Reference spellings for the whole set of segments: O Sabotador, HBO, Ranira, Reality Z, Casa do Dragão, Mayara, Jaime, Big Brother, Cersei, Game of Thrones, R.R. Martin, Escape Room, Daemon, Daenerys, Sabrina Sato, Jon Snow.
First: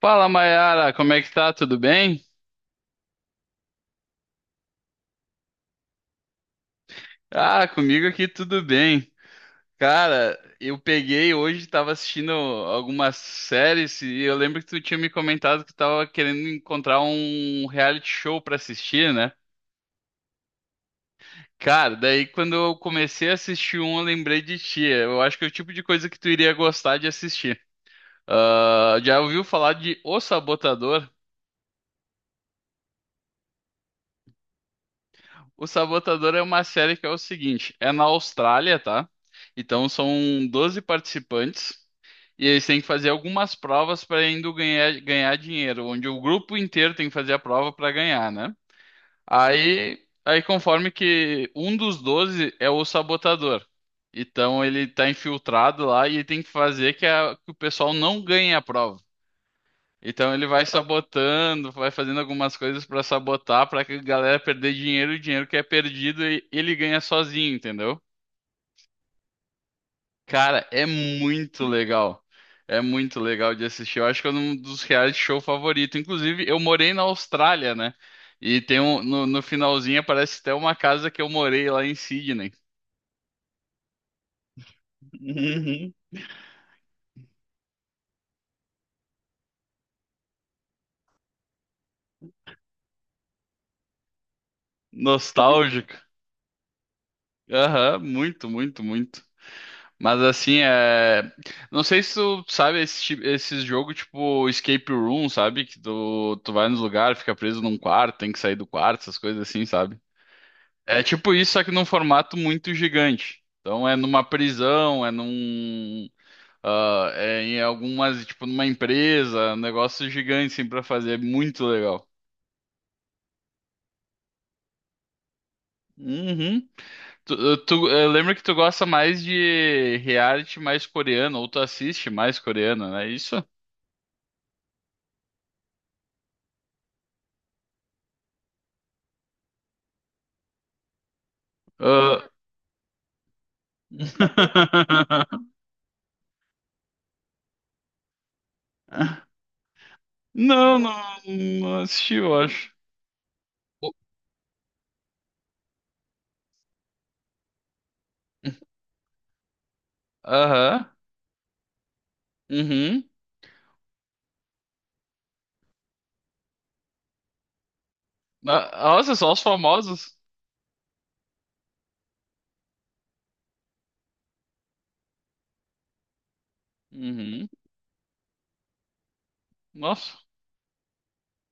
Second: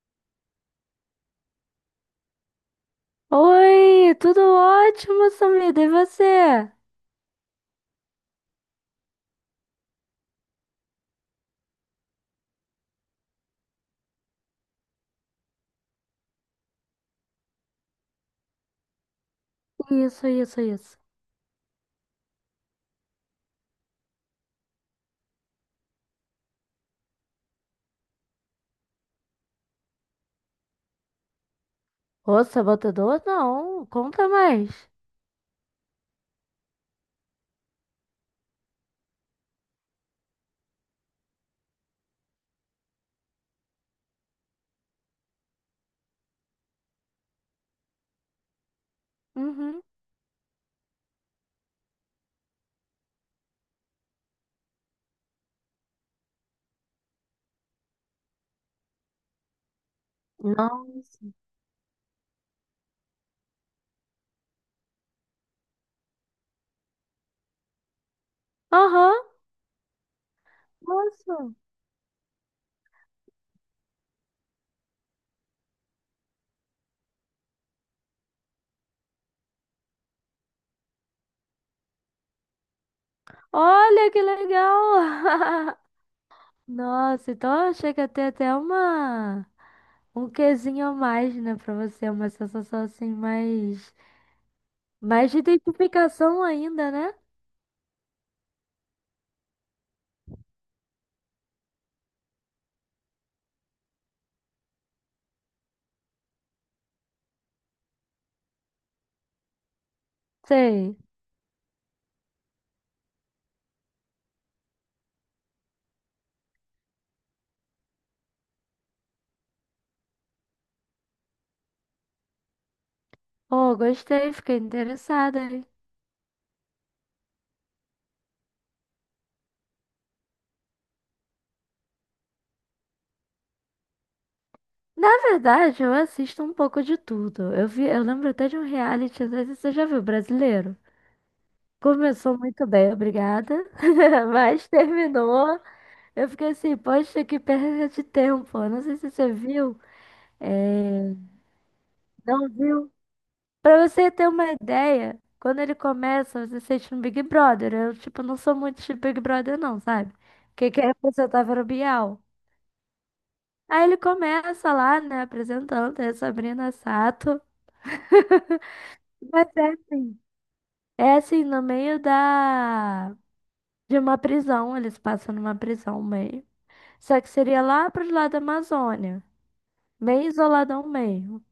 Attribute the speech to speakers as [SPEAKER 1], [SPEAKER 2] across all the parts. [SPEAKER 1] Fala, Mayara, como é que tá? Tudo bem?
[SPEAKER 2] Oi, tudo ótimo, Samida, e você?
[SPEAKER 1] Ah, comigo aqui tudo bem. Cara, eu peguei hoje, tava assistindo algumas séries e eu lembro que tu tinha me comentado que tava querendo encontrar um reality show pra assistir, né?
[SPEAKER 2] Isso, isso, isso.
[SPEAKER 1] Cara, daí quando eu comecei a assistir um, eu lembrei de ti. Eu acho que é o tipo de coisa que tu iria gostar de assistir. Ah, já ouviu falar de O Sabotador?
[SPEAKER 2] Ô, sabotador? Não, conta mais.
[SPEAKER 1] O Sabotador é uma série que é o seguinte, é na Austrália, tá? Então são 12 participantes. E eles têm que fazer algumas provas para indo ganhar dinheiro, onde o grupo inteiro tem que fazer a prova para ganhar, né?
[SPEAKER 2] Uhum.
[SPEAKER 1] Aí conforme que um dos 12 é o sabotador. Então ele tá infiltrado lá e ele tem que fazer que o pessoal não ganhe a prova. Então ele vai
[SPEAKER 2] Nossa.
[SPEAKER 1] sabotando, vai fazendo algumas coisas para sabotar, para que a galera perder dinheiro, e o dinheiro que é perdido ele ganha sozinho, entendeu?
[SPEAKER 2] Aham,
[SPEAKER 1] Cara, é
[SPEAKER 2] nossa.
[SPEAKER 1] muito legal. É muito legal de assistir. Eu acho que é um dos reality show favorito. Inclusive, eu morei na Austrália, né? E tem um, no finalzinho aparece até uma casa que eu morei lá em Sydney.
[SPEAKER 2] Olha que legal.
[SPEAKER 1] Uhum.
[SPEAKER 2] Nossa, então chega a ter até uma. Um quezinho a mais, né, pra você. Uma sensação assim, mais. Mais de
[SPEAKER 1] Nostálgico.
[SPEAKER 2] identificação ainda, né?
[SPEAKER 1] Aham, muito, muito, muito. Mas assim, é. Não sei se tu sabe esse jogo tipo Escape Room, sabe? Que tu vai nos lugares, fica preso num quarto, tem que sair do quarto, essas coisas assim, sabe?
[SPEAKER 2] Sei.
[SPEAKER 1] É tipo isso, só que num formato muito gigante. Então é numa prisão, é num. Ah, é em algumas, tipo, numa empresa, um negócio gigante, assim, pra fazer. É muito legal.
[SPEAKER 2] Ô, gostei, fiquei interessada.
[SPEAKER 1] Uhum. Eu lembro que tu gosta mais de reality mais coreano, ou tu assiste mais coreano, não é isso?
[SPEAKER 2] Na verdade, eu assisto um pouco de tudo. Eu vi, eu lembro até de um reality, às vezes você já viu, brasileiro?
[SPEAKER 1] Ah,
[SPEAKER 2] Começou muito bem, obrigada, mas terminou. Eu fiquei assim, poxa, que perda de tempo. Eu não sei se você viu,
[SPEAKER 1] Não, não,
[SPEAKER 2] é,
[SPEAKER 1] não assisti, eu
[SPEAKER 2] não
[SPEAKER 1] acho.
[SPEAKER 2] viu. Pra
[SPEAKER 1] O-
[SPEAKER 2] você ter uma ideia, quando ele começa, você sente um Big Brother. Eu, tipo, não sou muito de Big Brother, não, sabe? Porque quem
[SPEAKER 1] Aham.
[SPEAKER 2] representava era o Bial.
[SPEAKER 1] Uhum.
[SPEAKER 2] Aí ele começa lá, né, apresentando, é Sabrina Sato.
[SPEAKER 1] Ah, nossa, só os
[SPEAKER 2] Mas é
[SPEAKER 1] famosos.
[SPEAKER 2] É assim, no meio da. De uma prisão, eles passam numa prisão meio. Só que
[SPEAKER 1] Uhum.
[SPEAKER 2] seria lá pro lado da Amazônia,
[SPEAKER 1] Nossa.
[SPEAKER 2] bem isoladão meio.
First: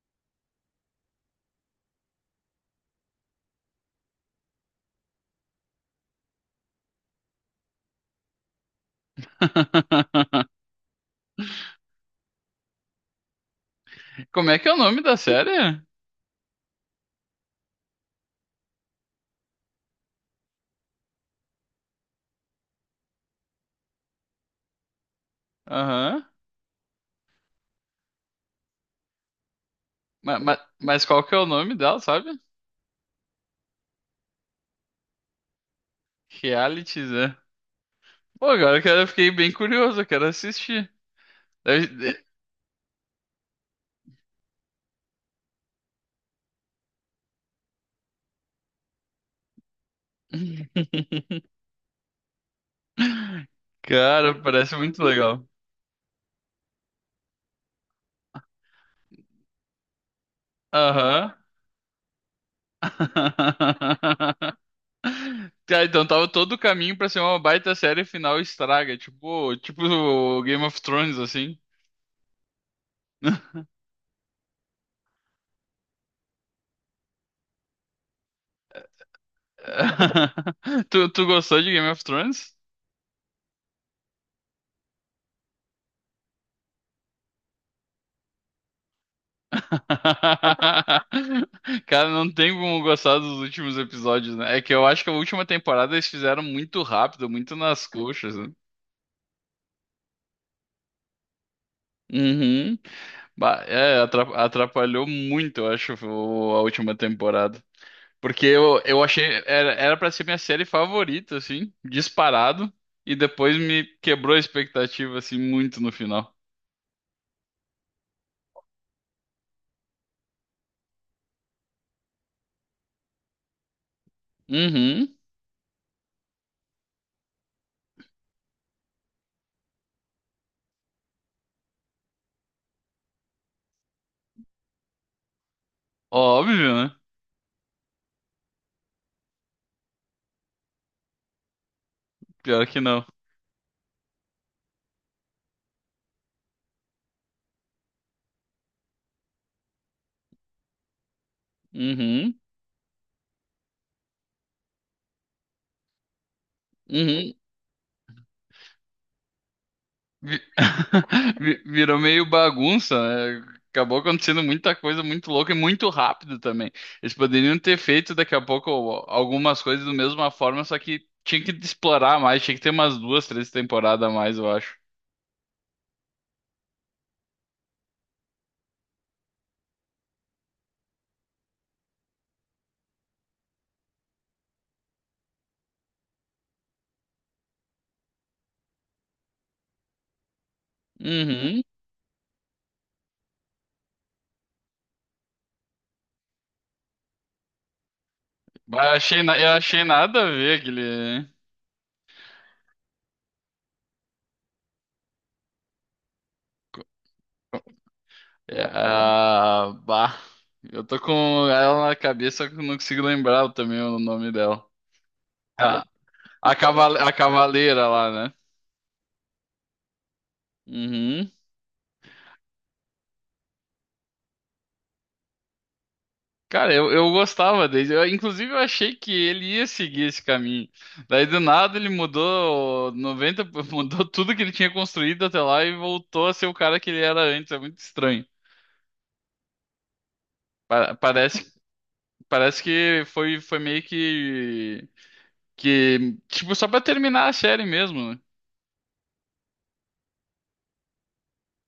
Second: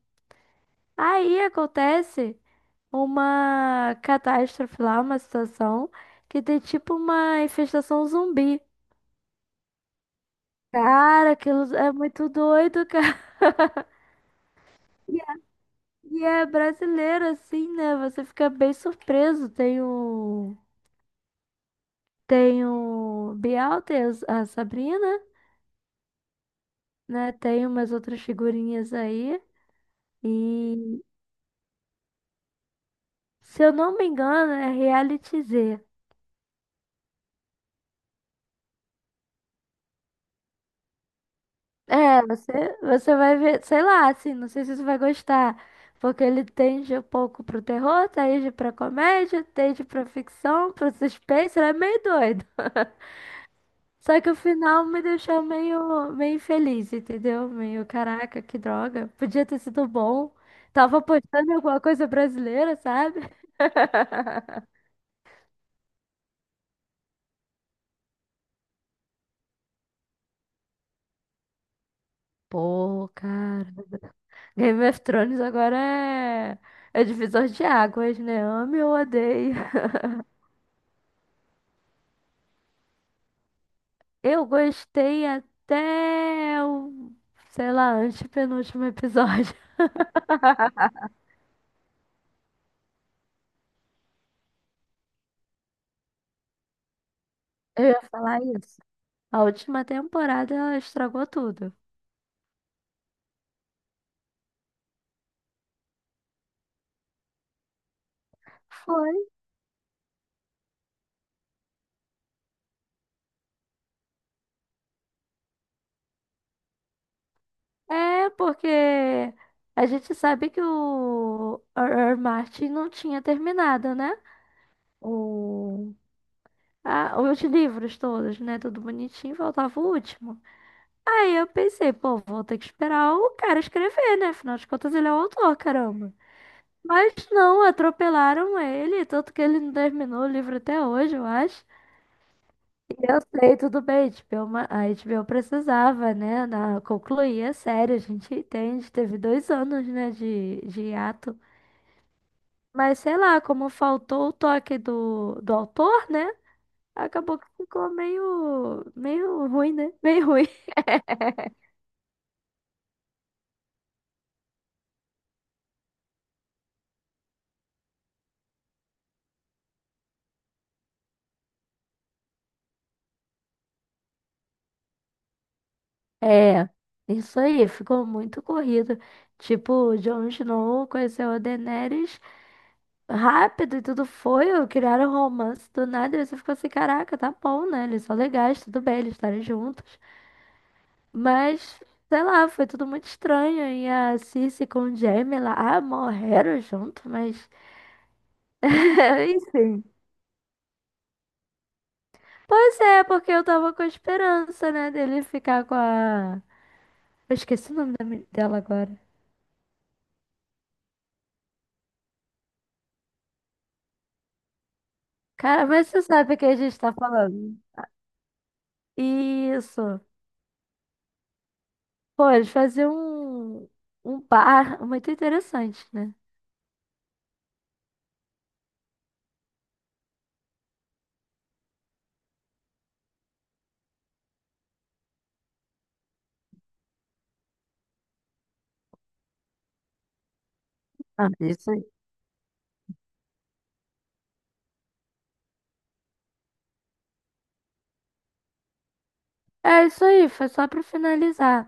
[SPEAKER 2] Aí acontece uma catástrofe lá, uma situação que tem tipo uma infestação zumbi. Cara, aquilo é muito doido, cara.
[SPEAKER 1] Como é que é o nome da
[SPEAKER 2] E é
[SPEAKER 1] série?
[SPEAKER 2] e é brasileiro, assim, né? Você fica bem surpreso. Tem o. Tem o Bial, tem a Sabrina.
[SPEAKER 1] Aham.
[SPEAKER 2] Né? Tem umas outras figurinhas aí. E
[SPEAKER 1] Mas qual que é o nome dela, sabe?
[SPEAKER 2] se eu não me engano, é Reality Z.
[SPEAKER 1] Realities, é. Pô, agora que eu fiquei bem curioso, eu quero assistir. Deve-
[SPEAKER 2] É,
[SPEAKER 1] de-
[SPEAKER 2] você vai ver, sei lá, assim, não sei se você vai gostar. Porque ele tende um pouco pro terror, tende pra comédia, tende pra ficção, pro suspense, ele é meio doido. Só que o
[SPEAKER 1] Cara, parece
[SPEAKER 2] final me
[SPEAKER 1] muito
[SPEAKER 2] deixou
[SPEAKER 1] legal.
[SPEAKER 2] meio, meio infeliz, entendeu? Meio, caraca, que droga. Podia ter sido bom. Tava
[SPEAKER 1] Aham.
[SPEAKER 2] apostando em alguma coisa brasileira, sabe?
[SPEAKER 1] Tá, então tava todo o caminho pra ser uma baita série e final estraga, tipo, tipo o Game of Thrones, assim.
[SPEAKER 2] Pô, cara. Game of Thrones agora é divisor de águas, né? Ame ou odeio.
[SPEAKER 1] Tu gostou de Game of Thrones?
[SPEAKER 2] Eu gostei até o, sei lá, antepenúltimo episódio.
[SPEAKER 1] Cara, não tem como gostar dos últimos episódios, né? É que eu acho que a última temporada eles fizeram muito rápido, muito
[SPEAKER 2] Eu
[SPEAKER 1] nas
[SPEAKER 2] ia
[SPEAKER 1] coxas,
[SPEAKER 2] falar
[SPEAKER 1] né?
[SPEAKER 2] isso. A última temporada ela estragou tudo.
[SPEAKER 1] Uhum. É, atrapalhou muito, eu acho, a última temporada. Porque eu
[SPEAKER 2] Foi.
[SPEAKER 1] achei, era pra ser minha série favorita, assim, disparado, e depois me quebrou a expectativa, assim, muito no final.
[SPEAKER 2] É, porque a gente sabe que o R.R. Martin não tinha terminado, né?
[SPEAKER 1] Uhum.
[SPEAKER 2] O. Ah, os livros todos, né? Tudo bonitinho, faltava o último. Aí eu pensei, pô, vou ter que esperar o cara escrever, né? Afinal de contas, ele é o autor, caramba.
[SPEAKER 1] Óbvio, né?
[SPEAKER 2] Mas não, atropelaram ele, tanto que ele não terminou o livro até hoje, eu acho.
[SPEAKER 1] Pior que não.
[SPEAKER 2] E eu sei, tudo bem, HBO, a HBO precisava, né, na, concluir a série, a gente entende, teve 2 anos, né, de hiato.
[SPEAKER 1] Uhum.
[SPEAKER 2] Mas sei lá, como faltou o toque do autor, né,
[SPEAKER 1] Uhum.
[SPEAKER 2] acabou que ficou meio, meio ruim, né? Meio
[SPEAKER 1] Vi-
[SPEAKER 2] ruim.
[SPEAKER 1] Virou meio bagunça, né? Acabou acontecendo muita coisa muito louca e muito rápido também. Eles poderiam ter feito daqui a pouco algumas coisas da mesma forma, só que tinha que explorar mais, tinha que ter umas duas, três temporadas a mais, eu acho.
[SPEAKER 2] É, isso aí, ficou muito corrido. Tipo, Jon Snow conheceu a Daenerys rápido e tudo foi, criaram um romance do nada, e você ficou assim, caraca, tá bom, né? Eles são legais, tudo bem, eles estarem juntos.
[SPEAKER 1] Uhum.
[SPEAKER 2] Mas, sei lá, foi tudo muito estranho. E a Cersei com o Jaime lá, ah, morreram junto, mas
[SPEAKER 1] Bah, achei, eu achei
[SPEAKER 2] enfim.
[SPEAKER 1] nada a ver aquele.
[SPEAKER 2] Pois é, porque eu tava com a esperança, né, dele ficar com a. Eu esqueci o nome da dela
[SPEAKER 1] É,
[SPEAKER 2] agora.
[SPEAKER 1] ah, bah. Eu tô com ela na cabeça, só que eu não consigo lembrar também o nome dela.
[SPEAKER 2] Cara,
[SPEAKER 1] A,
[SPEAKER 2] mas você sabe o que a gente tá
[SPEAKER 1] a
[SPEAKER 2] falando.
[SPEAKER 1] cavaleira lá, né?
[SPEAKER 2] Isso.
[SPEAKER 1] Uhum.
[SPEAKER 2] Pô, eles faziam um, um bar muito interessante, né?
[SPEAKER 1] Cara, eu gostava dele. Eu, inclusive, eu achei que ele ia seguir esse caminho. Daí, do nada, ele mudou 90 mudou tudo que ele tinha construído até lá e voltou a ser o cara que ele era antes. É muito estranho. Pa-
[SPEAKER 2] Ah,
[SPEAKER 1] parece,
[SPEAKER 2] isso aí.
[SPEAKER 1] parece que foi meio que, tipo, só pra terminar a série mesmo. Né?
[SPEAKER 2] É isso aí, foi só pra finalizar.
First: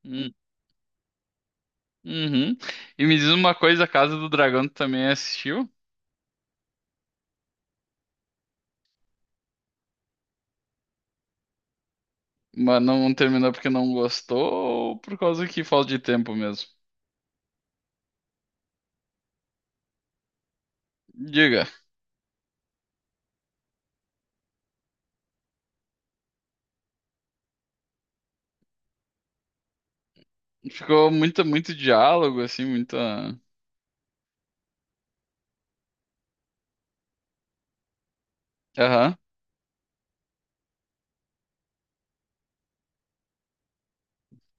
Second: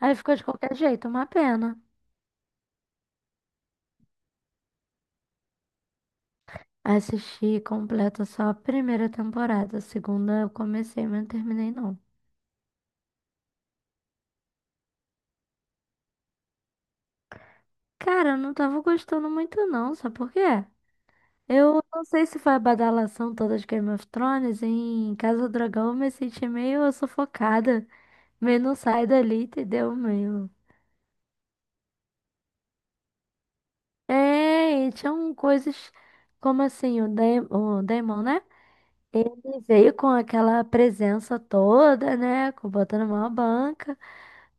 [SPEAKER 2] Aí
[SPEAKER 1] Hum,
[SPEAKER 2] ficou de qualquer jeito, uma pena.
[SPEAKER 1] uhum. E me diz uma coisa, a Casa do Dragão tu também assistiu,
[SPEAKER 2] Assisti completa só a primeira temporada. A segunda eu comecei, mas não terminei não.
[SPEAKER 1] mas não terminou porque não gostou ou por causa que falta de tempo mesmo?
[SPEAKER 2] Cara, eu não tava gostando muito não, sabe por quê?
[SPEAKER 1] Diga.
[SPEAKER 2] Eu não sei se foi a badalação toda de Game of Thrones. Em Casa do Dragão eu me senti meio sufocada. Meio não sai dali, entendeu? Meio.
[SPEAKER 1] Ficou muito, muito diálogo, assim, muita.
[SPEAKER 2] É, e tinham coisas como assim, o Daemon, né?
[SPEAKER 1] Aham.
[SPEAKER 2] Ele veio com aquela presença toda, né? Botando uma banca.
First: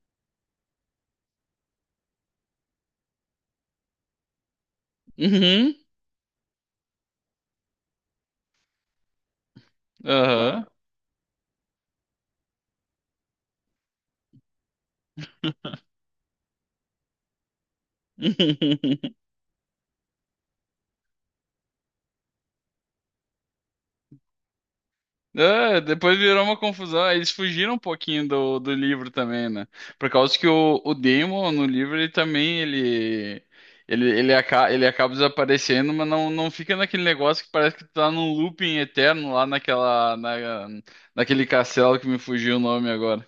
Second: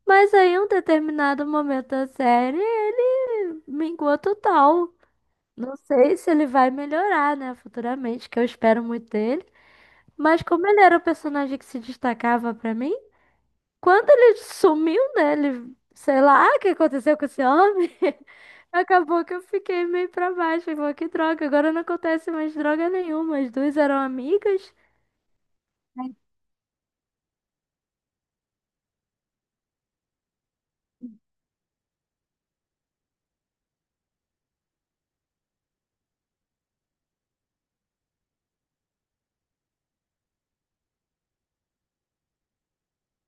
[SPEAKER 2] Mas aí, em um determinado momento da série, ele minguou total.
[SPEAKER 1] Uhum.
[SPEAKER 2] Não sei se ele vai melhorar, né? Futuramente, que eu espero muito dele. Mas
[SPEAKER 1] Aham.
[SPEAKER 2] como ele era o personagem que se destacava pra mim, quando ele sumiu, né? Ele, sei lá, o que aconteceu com esse homem? Acabou que eu fiquei meio pra baixo. Falei, que droga, agora não acontece mais droga nenhuma. As duas eram amigas.
[SPEAKER 1] É, depois virou uma confusão. Aí eles fugiram um pouquinho do, do livro também, né? Por causa que o Demon no livro ele também ele acaba desaparecendo, mas não fica naquele negócio que parece que tu tá num looping eterno lá naquele castelo que me fugiu o nome agora.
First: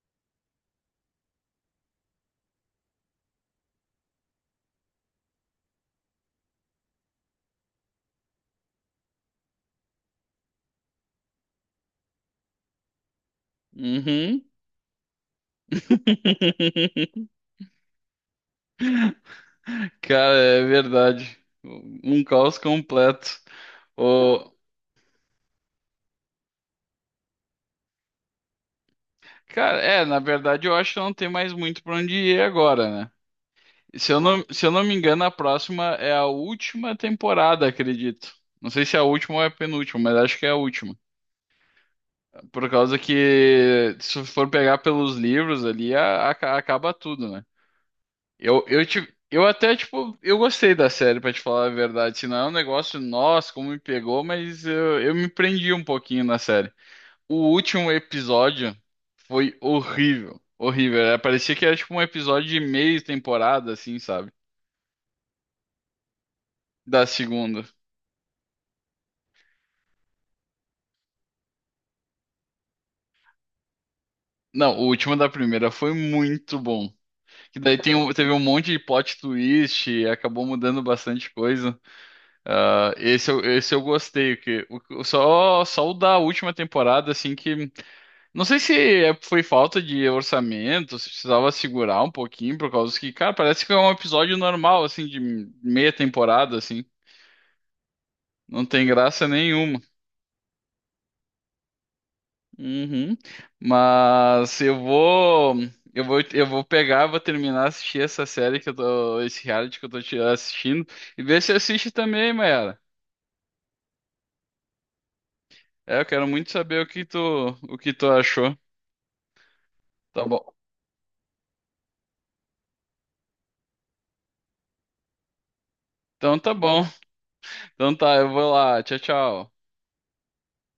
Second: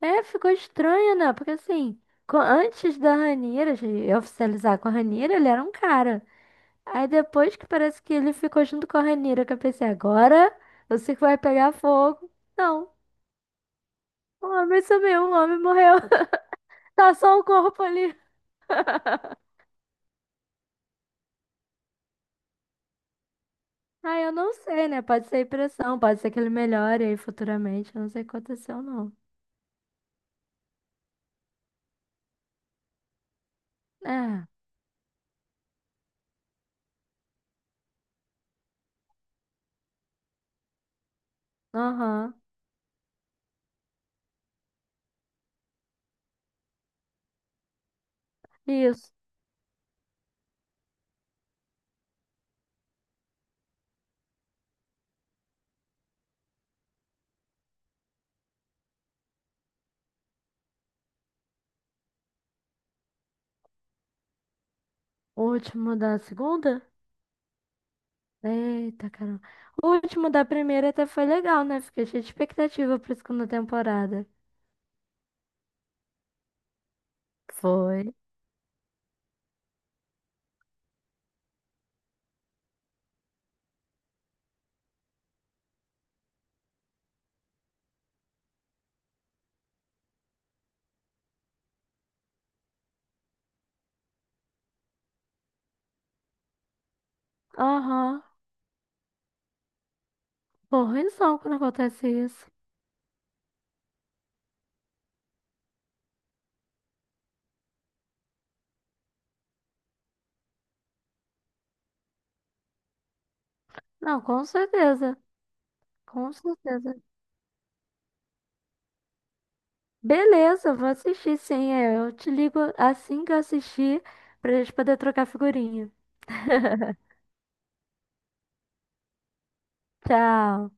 [SPEAKER 2] É, ficou estranho, né? Porque assim, antes da Ranira, de oficializar com a Ranira, ele era um cara. Aí depois que parece que ele ficou junto com a Ranira, que eu pensei, agora eu sei que vai pegar fogo. Não,
[SPEAKER 1] Uhum.
[SPEAKER 2] o homem sumiu, o homem morreu. Tá só o corpo ali.
[SPEAKER 1] Cara, é verdade. Um caos completo.
[SPEAKER 2] Ah, eu
[SPEAKER 1] O...
[SPEAKER 2] não sei, né? Pode ser impressão, pode ser que ele melhore aí futuramente. Eu não sei o que aconteceu, não.
[SPEAKER 1] Cara, é, na verdade eu acho que não tem mais muito pra onde ir agora, né?
[SPEAKER 2] É,
[SPEAKER 1] Se eu não me engano, a próxima é a última temporada, acredito. Não sei se é a última ou é a penúltima, mas acho que é a última.
[SPEAKER 2] aham.
[SPEAKER 1] Por causa que, se for pegar pelos livros ali, acaba tudo, né?
[SPEAKER 2] Isso.
[SPEAKER 1] Eu até, tipo, eu gostei da série, pra te falar a verdade. Se não é um negócio, nossa, como me pegou, mas eu me prendi um pouquinho na série. O último episódio foi horrível. Horrível. Parecia que era tipo um episódio de meia temporada, assim, sabe?
[SPEAKER 2] O último da segunda?
[SPEAKER 1] Da segunda.
[SPEAKER 2] Eita, caramba. O último da primeira até foi legal, né? Fiquei cheia de expectativa pra segunda temporada.
[SPEAKER 1] Não, o último da primeira foi muito bom. Que daí tem
[SPEAKER 2] Foi.
[SPEAKER 1] teve um monte de plot twist, e acabou mudando bastante coisa. Ah, esse eu gostei, que só, só o da última temporada, assim, que. Não sei se foi falta de orçamento, se precisava segurar um pouquinho, por causa que, cara, parece que é um episódio normal, assim, de meia temporada, assim.
[SPEAKER 2] Aham.
[SPEAKER 1] Não tem graça nenhuma.
[SPEAKER 2] Porra, ruimzão quando acontece isso.
[SPEAKER 1] Uhum. Mas eu vou pegar, vou terminar assistir essa série que eu tô, esse reality que eu tô assistindo e ver se assiste também, Mayara.
[SPEAKER 2] Não, com certeza.
[SPEAKER 1] É, eu quero
[SPEAKER 2] Com
[SPEAKER 1] muito saber
[SPEAKER 2] certeza.
[SPEAKER 1] o que tu achou. Tá bom.
[SPEAKER 2] Beleza, vou assistir sim. É, eu te ligo assim que eu assistir pra gente poder trocar figurinha.
[SPEAKER 1] Então tá bom. Então tá, eu vou lá. Tchau, tchau.
[SPEAKER 2] Tchau.